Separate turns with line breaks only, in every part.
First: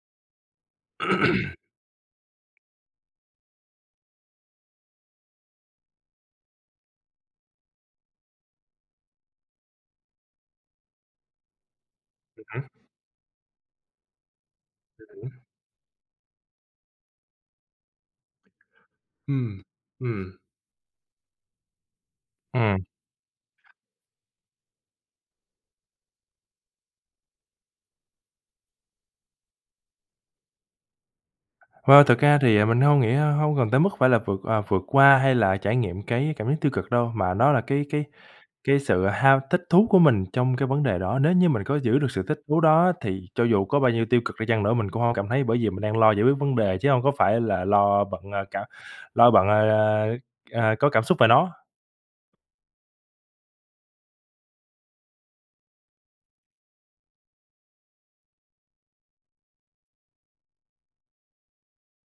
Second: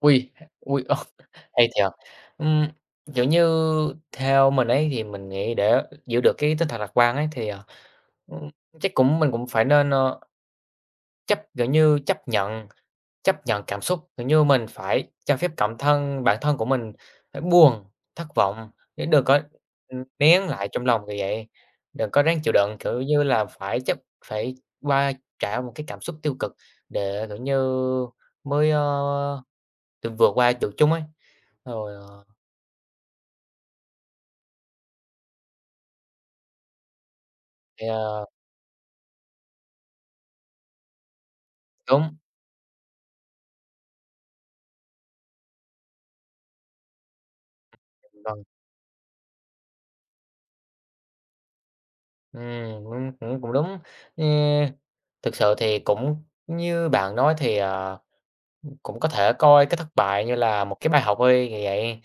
Ôi, ôi, hay thiệt! Ừm, kiểu như, theo mình ấy thì mình nghĩ để giữ được cái tinh thần lạc quan ấy, thì, ờ, ừm, chắc cũng mình cũng phải nên, ơ, chấp, kiểu như, chấp
Ừm
nhận,
hứm.
chấp nhận cảm xúc, kiểu như mình
Ừm
phải cho
hứm.
phép cảm thân bản thân của mình phải buồn, thất vọng. Chứ đừng có,
Ừm,
ừm,
ừm.
nén lại trong lòng, kiểu vậy, đừng có ráng chịu đựng,
Ừm.
kiểu như là phải chấp phải qua trải một cái cảm xúc tiêu cực, để, kiểu như mới, ơ, tự vượt qua được chúng ấy, rồi,
Ơ, thực
ờ
ra thì mình hông nghĩ hông cần tới mức phải là vượt, ờ, vượt qua hay là trải nghiệm cái cảm giác tiêu cực đâu. Mà nó là cái
Thì,
cái
à
cái sự ham thích thú của mình trong cái vấn đề đó. Nếu như mình có giữ được
Đúng.
sự thích thú đó thì cho dù có bao nhiêu tiêu cực đi chăng nữa mình cũng hông có cảm thấy, bởi vì mình đang lo giải quyết vấn đề chứ hông có phải là lo bận,
Vâng.
à, cảm lo bận, à, à, à, có cảm xúc về nó.
Ừm, cũng cũng cũng đúng. E thực sự thì cũng như bạn nói thì, ờ, ừm, cũng có thể coi cái thất bại như là một cái bài học thôi, kiểu vậy,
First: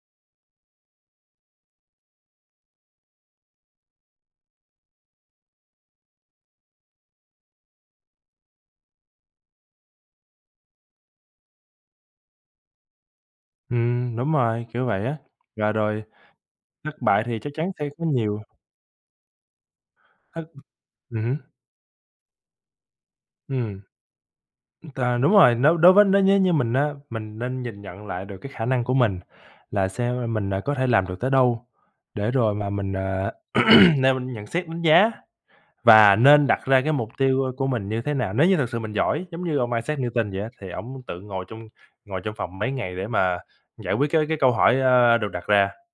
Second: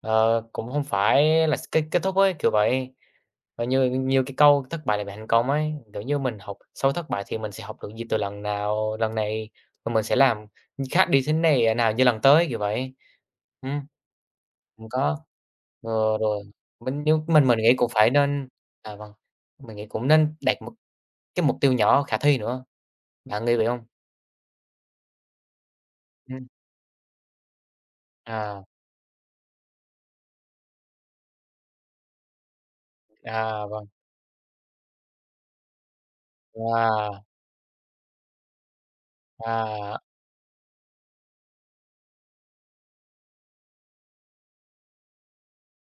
ờ, cũng không phải là s kết kết thúc ấy, kiểu vậy. Và như như cái câu "thất bại là mẹ thành công" ấy, kiểu như mình học sau thất bại thì mình sẽ học được gì từ lần nào lần này. Rồi mình sẽ làm, ừm, khác đi thế này ờ, nào như lần tới, kiểu vậy. Ừm,
Ừm, đúng rồi, kiểu
đừng
vậy
có
á. Và rồi
ờ, rồi,
thất
mình như
bại thì
mình
chắc
mình
chắn
nghĩ cũng
sẽ có
phải
nhiều.
nên à, vâng, mình nghĩ cũng nên
Thất
đặt một
ừm hứm.
cái mục tiêu nhỏ khả thi nữa. Bạn nghĩ vậy
Ừm.
hông?
T đúng rồi, nếu đối với nếu nếu
Ừm.
như mình á, mình nên nhìn nhận lại được cái khả
À.
năng của mình, là xem mình, à, có thể làm được tới đâu. Để rồi mà mình, à,
À, vâng.
nêu nhận xét, đánh giá và nên đặt ra cái mục
Wow!
tiêu của mình như thế nào. Nếu như thật sự mình giỏi, giống như ông
À.
Isaac Newton vậy á, thì ổng tự ngồi trong ngồi trong phòng mấy ngày để mà giải quyết cái cái câu hỏi, a, được đặt ra.